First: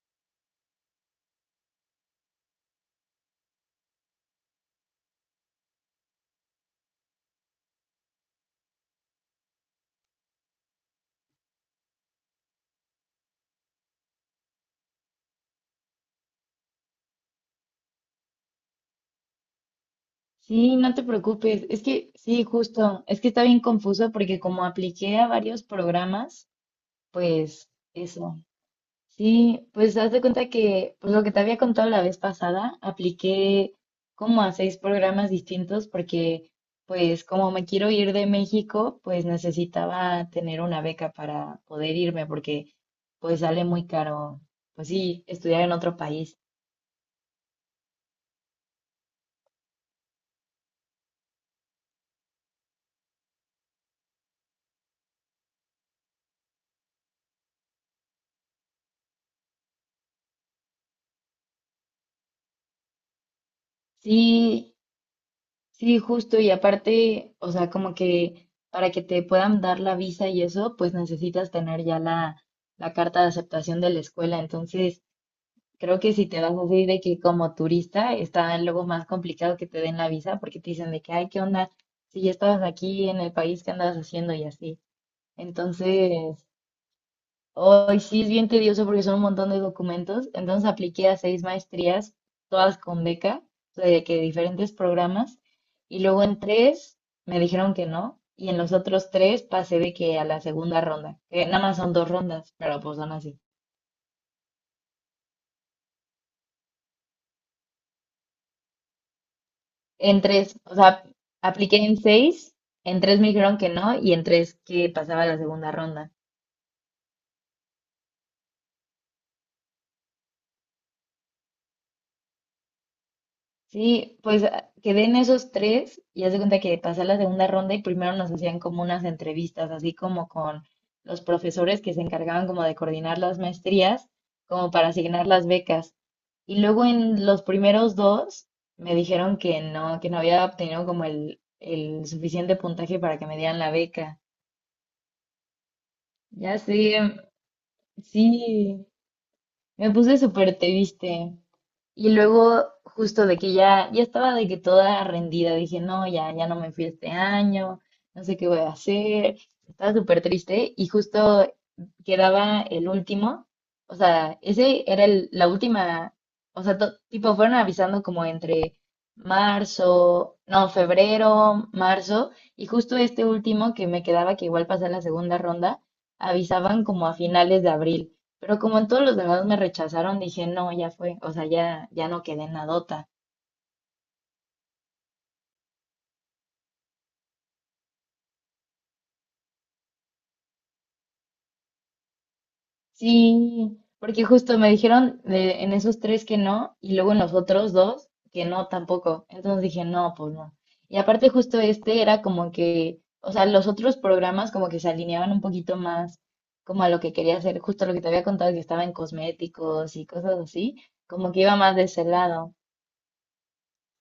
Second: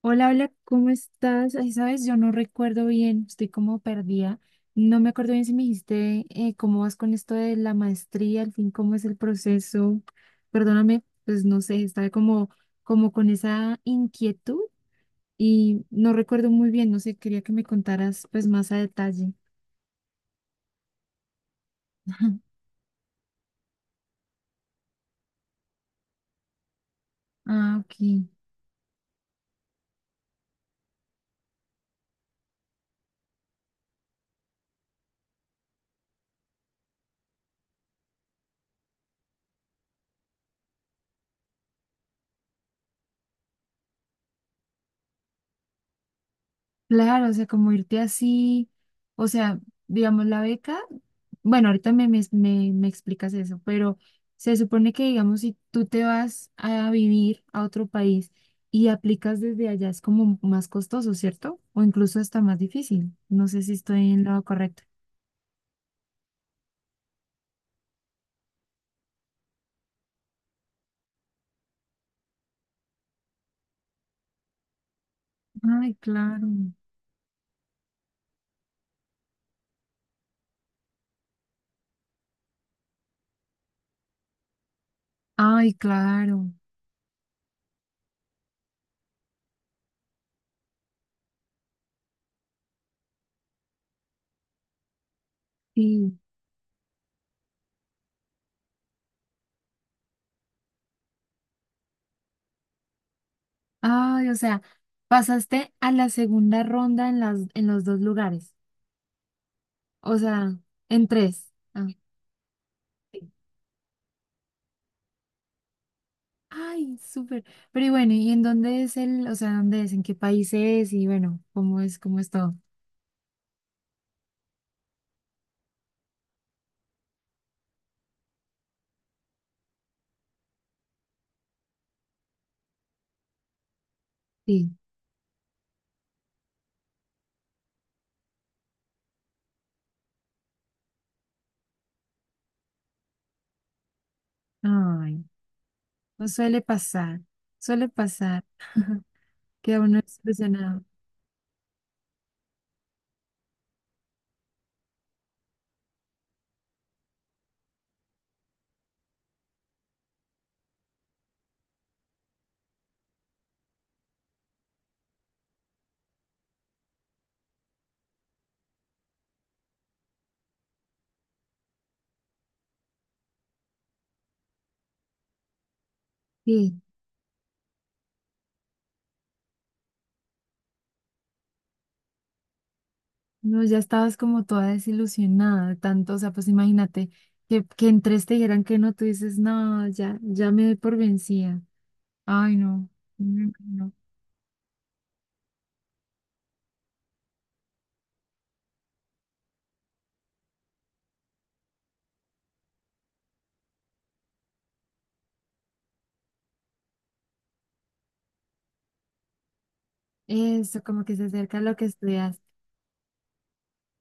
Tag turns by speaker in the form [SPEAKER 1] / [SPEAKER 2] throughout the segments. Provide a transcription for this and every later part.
[SPEAKER 1] Hola, hola, ¿cómo estás? Ay, sabes, yo no recuerdo bien, estoy como perdida. No me acuerdo bien si me dijiste cómo vas con esto de la maestría, al fin, cómo es el proceso. Perdóname, pues no sé, estaba como, como con esa inquietud y no recuerdo muy bien, no sé, quería que me contaras pues más a detalle.
[SPEAKER 2] Sí, no te preocupes. Es que sí, justo. Es que está bien confuso porque como apliqué a varios programas, pues
[SPEAKER 1] Ah, ok.
[SPEAKER 2] eso. Sí, pues haz de cuenta que pues lo que te había contado la vez pasada, apliqué como a seis programas distintos porque pues como me quiero ir de México, pues necesitaba tener una beca para poder irme porque pues sale muy caro, pues sí, estudiar en otro país.
[SPEAKER 1] Claro, o sea, como irte así, o sea, digamos, la beca, bueno, ahorita me explicas eso, pero se supone que, digamos, si tú te vas a vivir a otro país y aplicas desde allá, es como más costoso, ¿cierto? O incluso hasta más difícil. No sé si estoy en lo
[SPEAKER 2] Sí,
[SPEAKER 1] correcto.
[SPEAKER 2] sí, justo, y aparte, o sea, como que para que te puedan dar la visa y eso, pues necesitas tener ya la carta de aceptación de la escuela. Entonces,
[SPEAKER 1] Ay,
[SPEAKER 2] creo que si te
[SPEAKER 1] claro.
[SPEAKER 2] vas así de que como turista, está luego más complicado que te den la visa porque te dicen de que, ay, ¿qué onda? Si ya estabas aquí en el país, ¿qué andabas haciendo? Y así.
[SPEAKER 1] Ay,
[SPEAKER 2] Entonces,
[SPEAKER 1] claro.
[SPEAKER 2] hoy sí es bien tedioso porque son un montón de documentos. Entonces apliqué a seis maestrías, todas con beca, o sea, de que diferentes programas. Y
[SPEAKER 1] Sí.
[SPEAKER 2] luego en tres me dijeron que no. Y en los otros tres pasé de que a la segunda ronda, que nada más son dos rondas, pero pues son así.
[SPEAKER 1] Ay, o sea, pasaste a la segunda ronda en los dos lugares. O
[SPEAKER 2] En
[SPEAKER 1] sea,
[SPEAKER 2] tres, o sea,
[SPEAKER 1] en tres.
[SPEAKER 2] apliqué
[SPEAKER 1] Ah.
[SPEAKER 2] en seis, en tres
[SPEAKER 1] Ok.
[SPEAKER 2] me dijeron que no y en tres que pasaba a la segunda ronda.
[SPEAKER 1] Ay, súper. Pero y bueno, ¿y en dónde es dónde es, en qué país es y bueno, cómo es todo?
[SPEAKER 2] Sí, pues quedé en esos tres y haz de cuenta que pasé la segunda ronda y primero nos hacían como unas entrevistas, así como con los profesores que se encargaban como de coordinar las maestrías,
[SPEAKER 1] Sí.
[SPEAKER 2] como para asignar las becas. Y luego en los primeros dos me dijeron que no había obtenido como el suficiente puntaje para que me dieran la beca.
[SPEAKER 1] Ay, no
[SPEAKER 2] Ya
[SPEAKER 1] suele
[SPEAKER 2] sé,
[SPEAKER 1] pasar, suele pasar
[SPEAKER 2] sí,
[SPEAKER 1] que
[SPEAKER 2] me
[SPEAKER 1] uno es
[SPEAKER 2] puse súper
[SPEAKER 1] desilusionado.
[SPEAKER 2] triste. Y luego, justo de que ya, ya estaba de que toda rendida, dije, no, ya, ya no me fui este año, no sé qué voy a hacer. Estaba súper triste y justo quedaba el último, o sea, ese era la última, o sea, tipo, fueron avisando como entre marzo, no, febrero, marzo, y justo este último que me quedaba, que igual pasé la segunda ronda,
[SPEAKER 1] Sí,
[SPEAKER 2] avisaban como a finales de abril. Pero como en todos los demás me rechazaron, dije, no, ya fue, o sea, ya, ya no quedé en nadota.
[SPEAKER 1] no, ya estabas como toda desilusionada de tanto, o sea, pues imagínate que en tres te dijeran que no, tú dices, no, ya, ya me doy por vencida. Ay, no, no, no,
[SPEAKER 2] Sí,
[SPEAKER 1] no.
[SPEAKER 2] porque justo me dijeron en esos tres que no, y luego en los otros dos que no tampoco. Entonces dije, no, pues no. Y aparte justo este era como que, o sea, los otros programas como que se alineaban un poquito más como a lo que quería hacer, justo lo que te había contado que estaba en cosméticos y cosas así,
[SPEAKER 1] Eso, como que se
[SPEAKER 2] como que iba
[SPEAKER 1] acerca a
[SPEAKER 2] más
[SPEAKER 1] lo que
[SPEAKER 2] de ese
[SPEAKER 1] estudias.
[SPEAKER 2] lado.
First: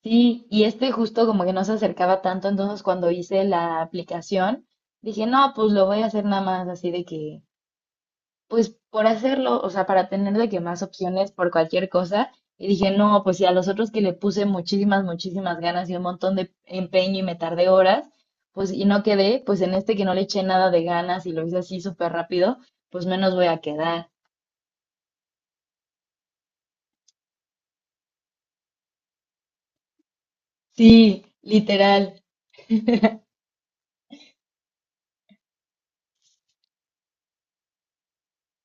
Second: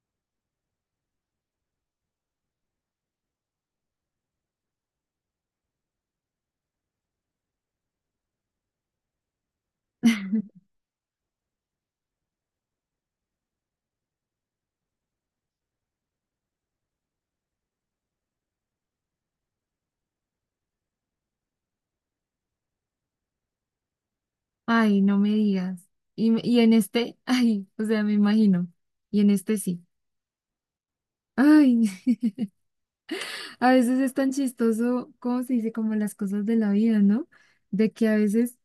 [SPEAKER 2] Sí, y este justo como que no se acercaba tanto, entonces cuando hice la aplicación, dije, no, pues lo voy a hacer nada más así de que, pues por hacerlo, o sea, para tener de que más opciones por cualquier cosa. Y dije, no, pues si a los otros que le puse muchísimas, muchísimas ganas y un montón de empeño y me tardé horas, pues y no quedé, pues en este que no le eché nada de ganas y lo hice así súper rápido, pues menos voy a quedar.
[SPEAKER 1] Ay, no me digas. Y en este, ay, o sea, me imagino. Y en este sí.
[SPEAKER 2] Sí,
[SPEAKER 1] Ay,
[SPEAKER 2] literal.
[SPEAKER 1] a veces es tan chistoso, ¿cómo se dice? Como las cosas de la vida, ¿no? De que a veces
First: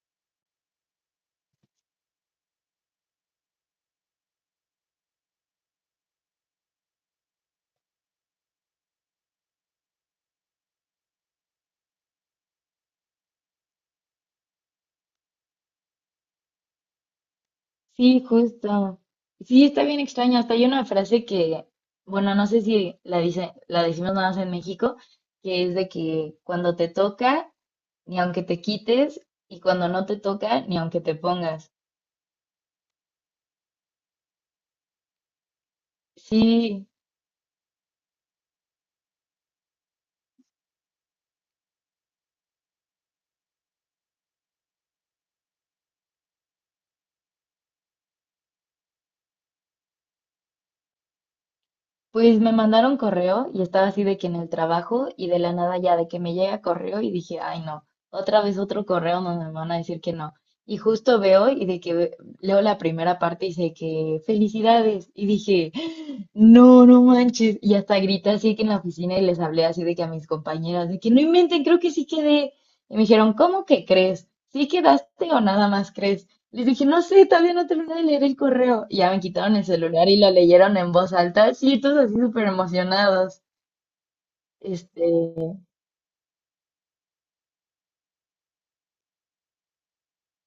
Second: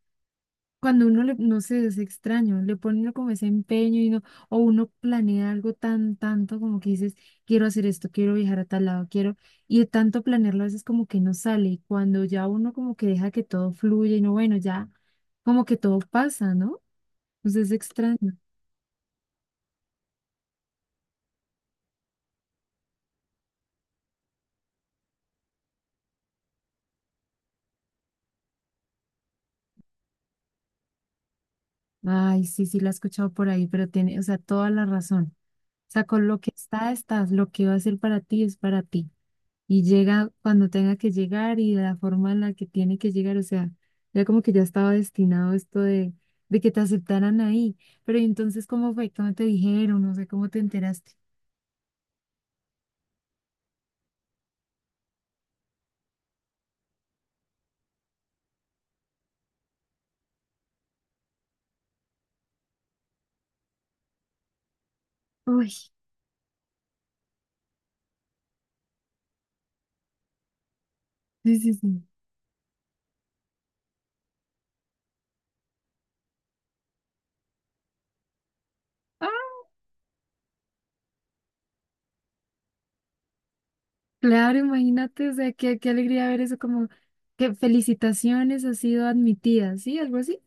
[SPEAKER 1] cuando uno le, no sé, es extraño, le pone uno como ese empeño y no, o uno planea algo tan, tanto como que dices, quiero hacer esto, quiero viajar a tal lado, quiero, y de tanto planearlo a veces como que no sale. Y cuando ya uno como que deja que todo fluya y no, bueno, ya como que todo pasa, ¿no? Entonces es
[SPEAKER 2] Sí,
[SPEAKER 1] extraño.
[SPEAKER 2] justo. Sí, está bien extraño. Hasta hay una frase que, bueno, no sé si la dice, la decimos nada más en México, que es de que cuando te toca, ni aunque te quites, y cuando no te toca, ni aunque te pongas.
[SPEAKER 1] Ay, sí, sí, la he escuchado por ahí, pero tiene, o sea, toda la razón. O sea, con lo que
[SPEAKER 2] Sí,
[SPEAKER 1] estás lo que va a ser para ti es para ti. Y llega cuando tenga que llegar y de la forma en la que tiene que llegar, o sea, ya como que ya estaba destinado esto de que te aceptaran ahí. Pero ¿y entonces, ¿cómo fue? ¿Cómo te dijeron? No sé, ¿cómo te enteraste?
[SPEAKER 2] pues me mandaron correo y estaba así de que en el trabajo y de la nada ya de que me llega correo y dije, ay no, otra vez otro correo donde me van a decir que no. Y justo veo y de que leo la primera parte y dice que felicidades. Y
[SPEAKER 1] Uy,
[SPEAKER 2] dije, no, no manches. Y hasta grité así que en la oficina y les hablé así de que a mis compañeras, de que no
[SPEAKER 1] sí,
[SPEAKER 2] inventen,
[SPEAKER 1] sí,
[SPEAKER 2] creo que
[SPEAKER 1] sí.
[SPEAKER 2] sí quedé. Y me dijeron, ¿cómo que crees? ¿Sí quedaste o nada más crees? Les dije, no sé, todavía no terminé de leer el correo. Y ya me quitaron
[SPEAKER 1] Ah,
[SPEAKER 2] el celular y lo leyeron en voz alta. Sí, todos así súper emocionados.
[SPEAKER 1] claro,
[SPEAKER 2] Este,
[SPEAKER 1] imagínate, o sea, qué, qué alegría ver eso, como que felicitaciones, ha sido admitida, ¿sí? Algo así.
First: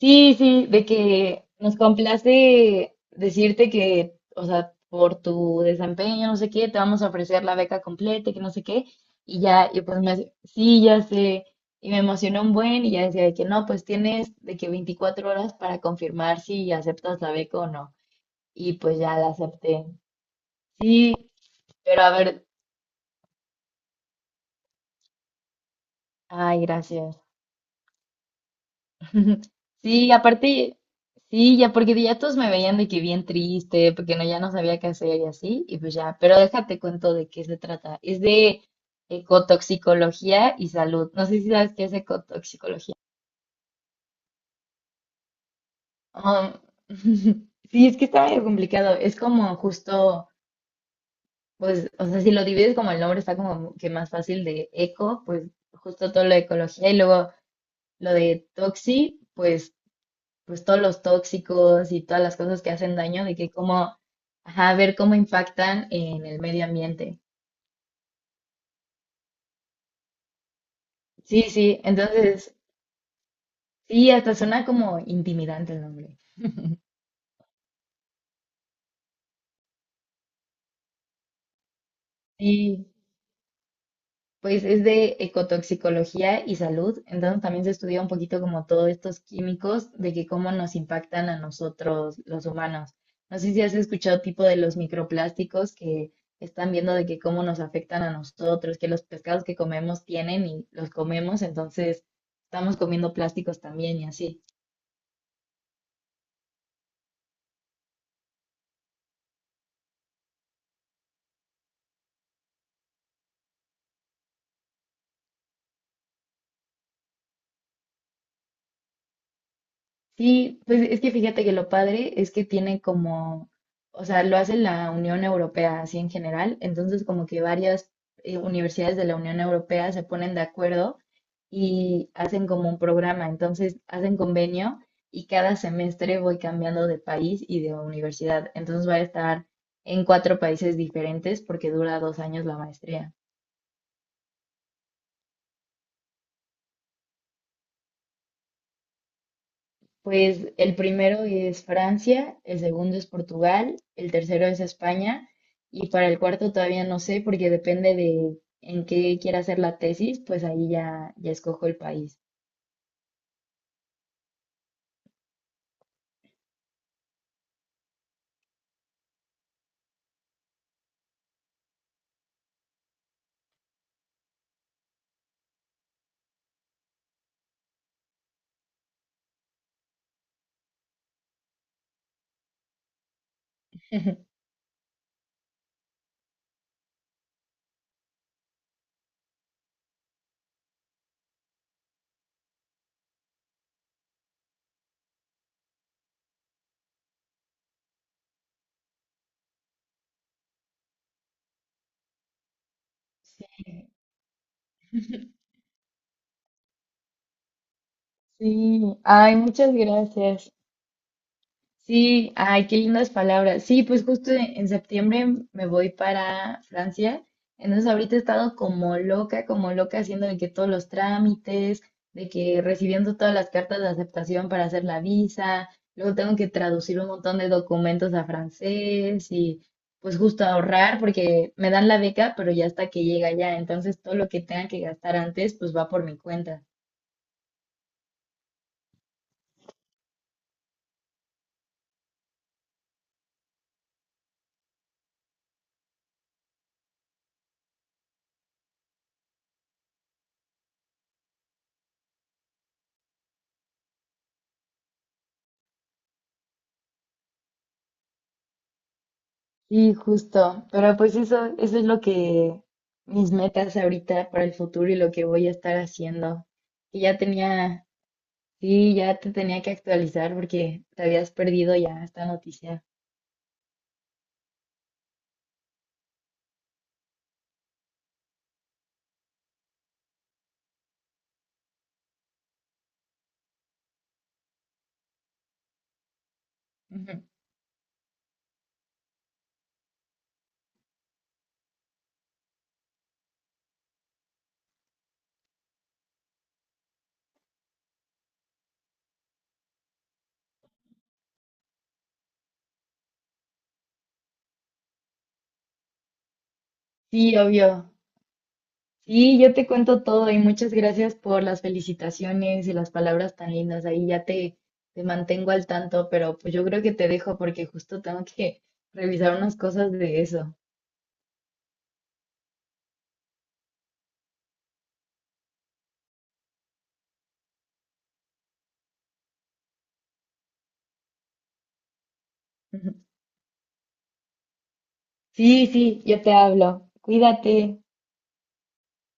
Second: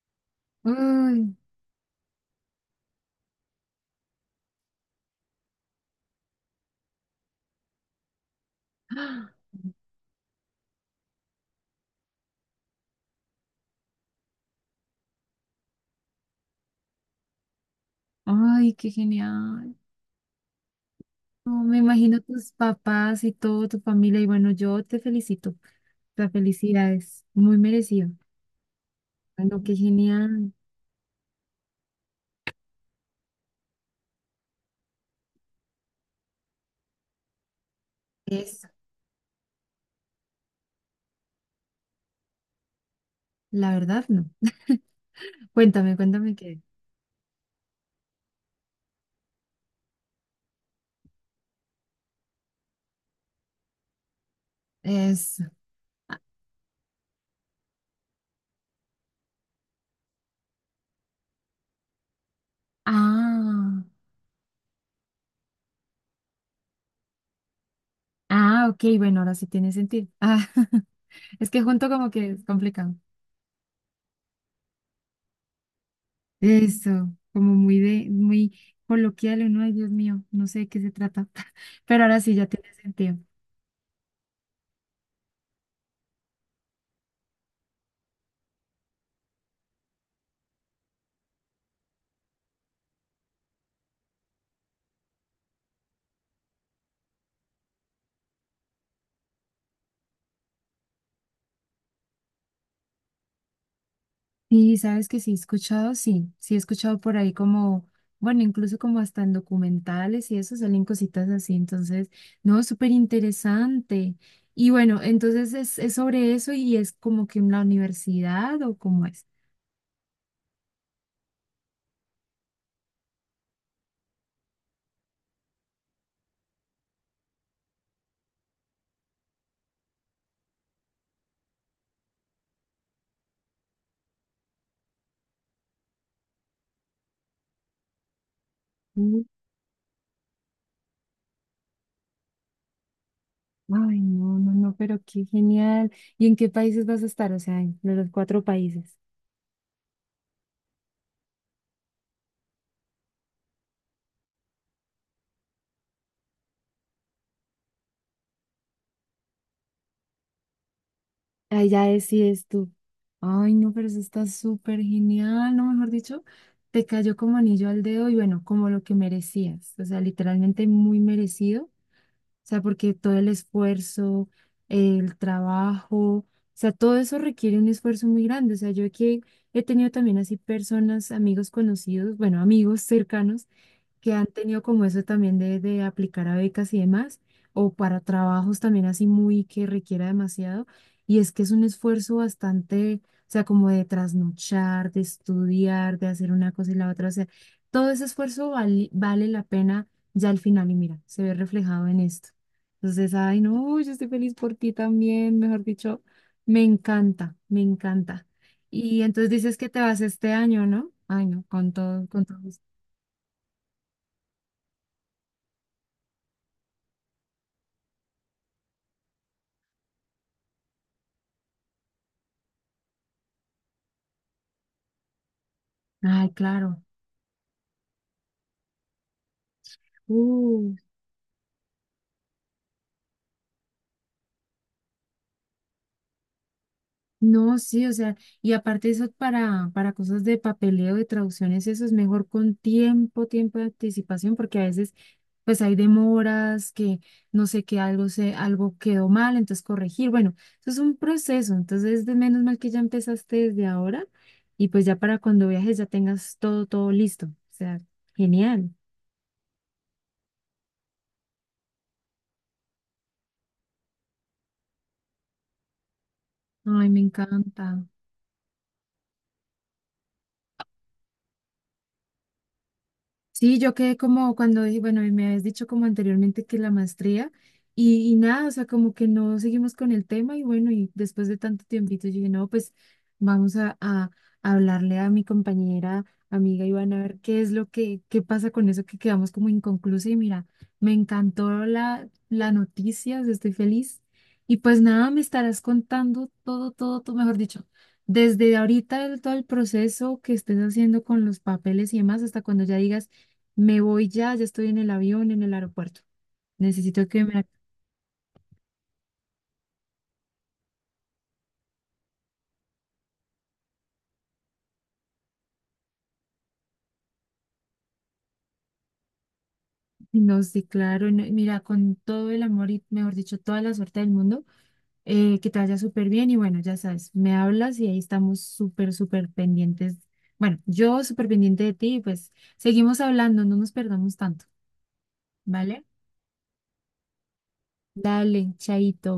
[SPEAKER 2] sí, sí, de
[SPEAKER 1] Uy.
[SPEAKER 2] que nos complace decirte que, o sea, por tu desempeño, no sé qué, te vamos a ofrecer la beca completa, y que no sé qué. Y ya, y pues me hace, sí, ya sé. Y me emocionó un buen y ya decía de que no, pues tienes de que 24 horas para confirmar si aceptas la beca o no. Y
[SPEAKER 1] Ay, qué
[SPEAKER 2] pues ya la
[SPEAKER 1] genial.
[SPEAKER 2] acepté. Sí,
[SPEAKER 1] No, me
[SPEAKER 2] pero a
[SPEAKER 1] imagino
[SPEAKER 2] ver,
[SPEAKER 1] tus papás y toda tu familia. Y bueno, yo te felicito. La
[SPEAKER 2] ay,
[SPEAKER 1] felicidad
[SPEAKER 2] gracias.
[SPEAKER 1] es muy merecida, bueno, qué
[SPEAKER 2] Sí,
[SPEAKER 1] genial.
[SPEAKER 2] aparte, sí, ya porque ya todos me veían de que bien triste, porque no, ya no sabía qué hacer y así, y pues ya, pero déjate cuento de qué se trata. Es de
[SPEAKER 1] Eso.
[SPEAKER 2] ecotoxicología y salud. No sé si sabes qué es ecotoxicología.
[SPEAKER 1] La verdad, no. Cuéntame, cuéntame
[SPEAKER 2] Um,
[SPEAKER 1] qué.
[SPEAKER 2] sí, es que está medio complicado. Es como justo, pues, o sea, si lo divides como el nombre está como que más fácil de eco,
[SPEAKER 1] Eso.
[SPEAKER 2] pues justo todo lo de ecología y luego lo de toxi, pues pues todos los tóxicos y todas las cosas que hacen daño, de que
[SPEAKER 1] Ah,
[SPEAKER 2] cómo, ajá, ver cómo impactan en el medio ambiente.
[SPEAKER 1] ah, ok. Bueno, ahora sí tiene sentido. Ah,
[SPEAKER 2] Sí,
[SPEAKER 1] es que
[SPEAKER 2] sí,
[SPEAKER 1] junto como que es
[SPEAKER 2] entonces,
[SPEAKER 1] complicado.
[SPEAKER 2] sí, hasta suena como intimidante el nombre.
[SPEAKER 1] Eso, como muy de, muy coloquial, uno, ay, Dios mío, no sé de qué se trata. Pero ahora sí ya tiene
[SPEAKER 2] Sí,
[SPEAKER 1] sentido.
[SPEAKER 2] pues es de ecotoxicología y salud, entonces también se estudia un poquito como todos estos químicos de que cómo nos impactan a nosotros los humanos. No sé si has escuchado tipo de los microplásticos que están viendo de que cómo nos afectan a nosotros, que los pescados que comemos tienen y los comemos, entonces estamos comiendo plásticos también y así.
[SPEAKER 1] Y sabes que sí he escuchado, sí, sí he escuchado por ahí como, bueno, incluso como hasta en documentales y eso salen cositas así, entonces, no, súper interesante. Bueno, entonces es sobre eso y es como que en la universidad o cómo es.
[SPEAKER 2] Sí, pues es que fíjate que lo padre es que tiene como, o sea, lo hace la Unión Europea así en general, entonces como que varias universidades de la Unión Europea se ponen de acuerdo y hacen como un programa, entonces hacen convenio y cada semestre voy cambiando de país y de universidad, entonces voy a
[SPEAKER 1] Mm.
[SPEAKER 2] estar en cuatro países diferentes porque dura 2 años la maestría.
[SPEAKER 1] Ay, no, no, no, pero qué genial. ¿Y en qué países vas a estar? O sea, en los cuatro países.
[SPEAKER 2] Pues el primero es Francia, el segundo es Portugal, el tercero es España y para el cuarto todavía no sé porque depende de en qué quiera hacer la tesis, pues ahí ya, ya escojo
[SPEAKER 1] Ahí
[SPEAKER 2] el
[SPEAKER 1] ya
[SPEAKER 2] país.
[SPEAKER 1] decides tú. Ay, no, pero eso está súper genial, ¿no? Mejor dicho, te cayó como anillo al dedo y bueno, como lo que merecías. O sea, literalmente muy merecido. O sea, porque todo el esfuerzo, el trabajo, o sea, todo eso requiere un esfuerzo muy grande. O sea, yo aquí he tenido también así personas, amigos conocidos, bueno, amigos cercanos que han tenido como eso también de aplicar a becas y demás, o para trabajos también así muy que requiera demasiado. Y es que es un esfuerzo bastante, o sea, como de trasnochar, de estudiar, de hacer una cosa y la otra. O sea, todo ese esfuerzo vale, vale la pena ya al final y mira, se ve reflejado en esto. Entonces, ay,
[SPEAKER 2] Sí,
[SPEAKER 1] no, yo estoy feliz por ti también, mejor dicho, me encanta, me encanta.
[SPEAKER 2] sí.
[SPEAKER 1] Y entonces
[SPEAKER 2] Ay,
[SPEAKER 1] dices que
[SPEAKER 2] muchas
[SPEAKER 1] te vas este
[SPEAKER 2] gracias.
[SPEAKER 1] año, ¿no? Ay, no, con todo, con
[SPEAKER 2] Sí,
[SPEAKER 1] todo gusto.
[SPEAKER 2] ay, qué lindas palabras. Sí, pues justo en septiembre me voy para Francia. Entonces ahorita he estado como loca haciendo de que todos los trámites, de que recibiendo todas las cartas de aceptación para hacer la visa, luego
[SPEAKER 1] Ay,
[SPEAKER 2] tengo que
[SPEAKER 1] claro.
[SPEAKER 2] traducir un montón de documentos a francés y pues justo
[SPEAKER 1] Uh,
[SPEAKER 2] ahorrar porque me dan la beca, pero ya hasta que llega ya. Entonces todo lo que tenga que gastar antes, pues va por mi cuenta.
[SPEAKER 1] no, sí, o sea, y aparte eso para cosas de papeleo, de traducciones, eso es mejor con tiempo, tiempo de anticipación, porque a veces pues hay demoras, que no sé que algo se, algo quedó mal, entonces corregir. Bueno, eso es un proceso, entonces de menos mal que ya empezaste desde ahora, y pues ya para cuando viajes ya tengas todo, todo listo. O sea, genial.
[SPEAKER 2] Sí, justo. Pero pues eso es lo que mis metas ahorita para el futuro y lo que voy a estar haciendo.
[SPEAKER 1] Ay, me
[SPEAKER 2] Y ya
[SPEAKER 1] encanta.
[SPEAKER 2] tenía, sí, ya te tenía que actualizar porque te habías perdido ya esta noticia.
[SPEAKER 1] Sí, yo quedé como cuando, bueno, y me habías dicho como anteriormente que la maestría y nada, o sea, como que no seguimos con el tema y bueno, y después de tanto tiempito yo dije, no, pues vamos a hablarle a mi compañera, amiga Ivana, a ver
[SPEAKER 2] Ujú.
[SPEAKER 1] qué es lo que, qué pasa con eso que quedamos como inconclusa y mira, me encantó la noticia, o sea, estoy feliz y pues nada, me estarás contando todo, todo, todo, mejor dicho, desde ahorita el, todo el proceso que estés haciendo con los papeles y demás, hasta cuando ya digas, me voy ya, ya estoy en el avión, en el aeropuerto. Necesito que me...
[SPEAKER 2] Sí, obvio. Sí, yo te cuento todo y muchas gracias por las felicitaciones y las palabras tan lindas. Ahí ya te mantengo al tanto, pero pues yo creo que te dejo porque justo tengo que revisar unas cosas de
[SPEAKER 1] No,
[SPEAKER 2] eso.
[SPEAKER 1] sí, claro, no, mira, con todo el amor y, mejor dicho, toda la suerte del mundo, que te vaya súper bien y bueno, ya sabes, me hablas y ahí estamos súper, súper pendientes. Bueno, yo súper pendiente de ti y pues seguimos hablando, no nos perdamos tanto,
[SPEAKER 2] Sí,
[SPEAKER 1] ¿vale?
[SPEAKER 2] sí, yo te hablo. Cuídate.
[SPEAKER 1] Dale, chaito.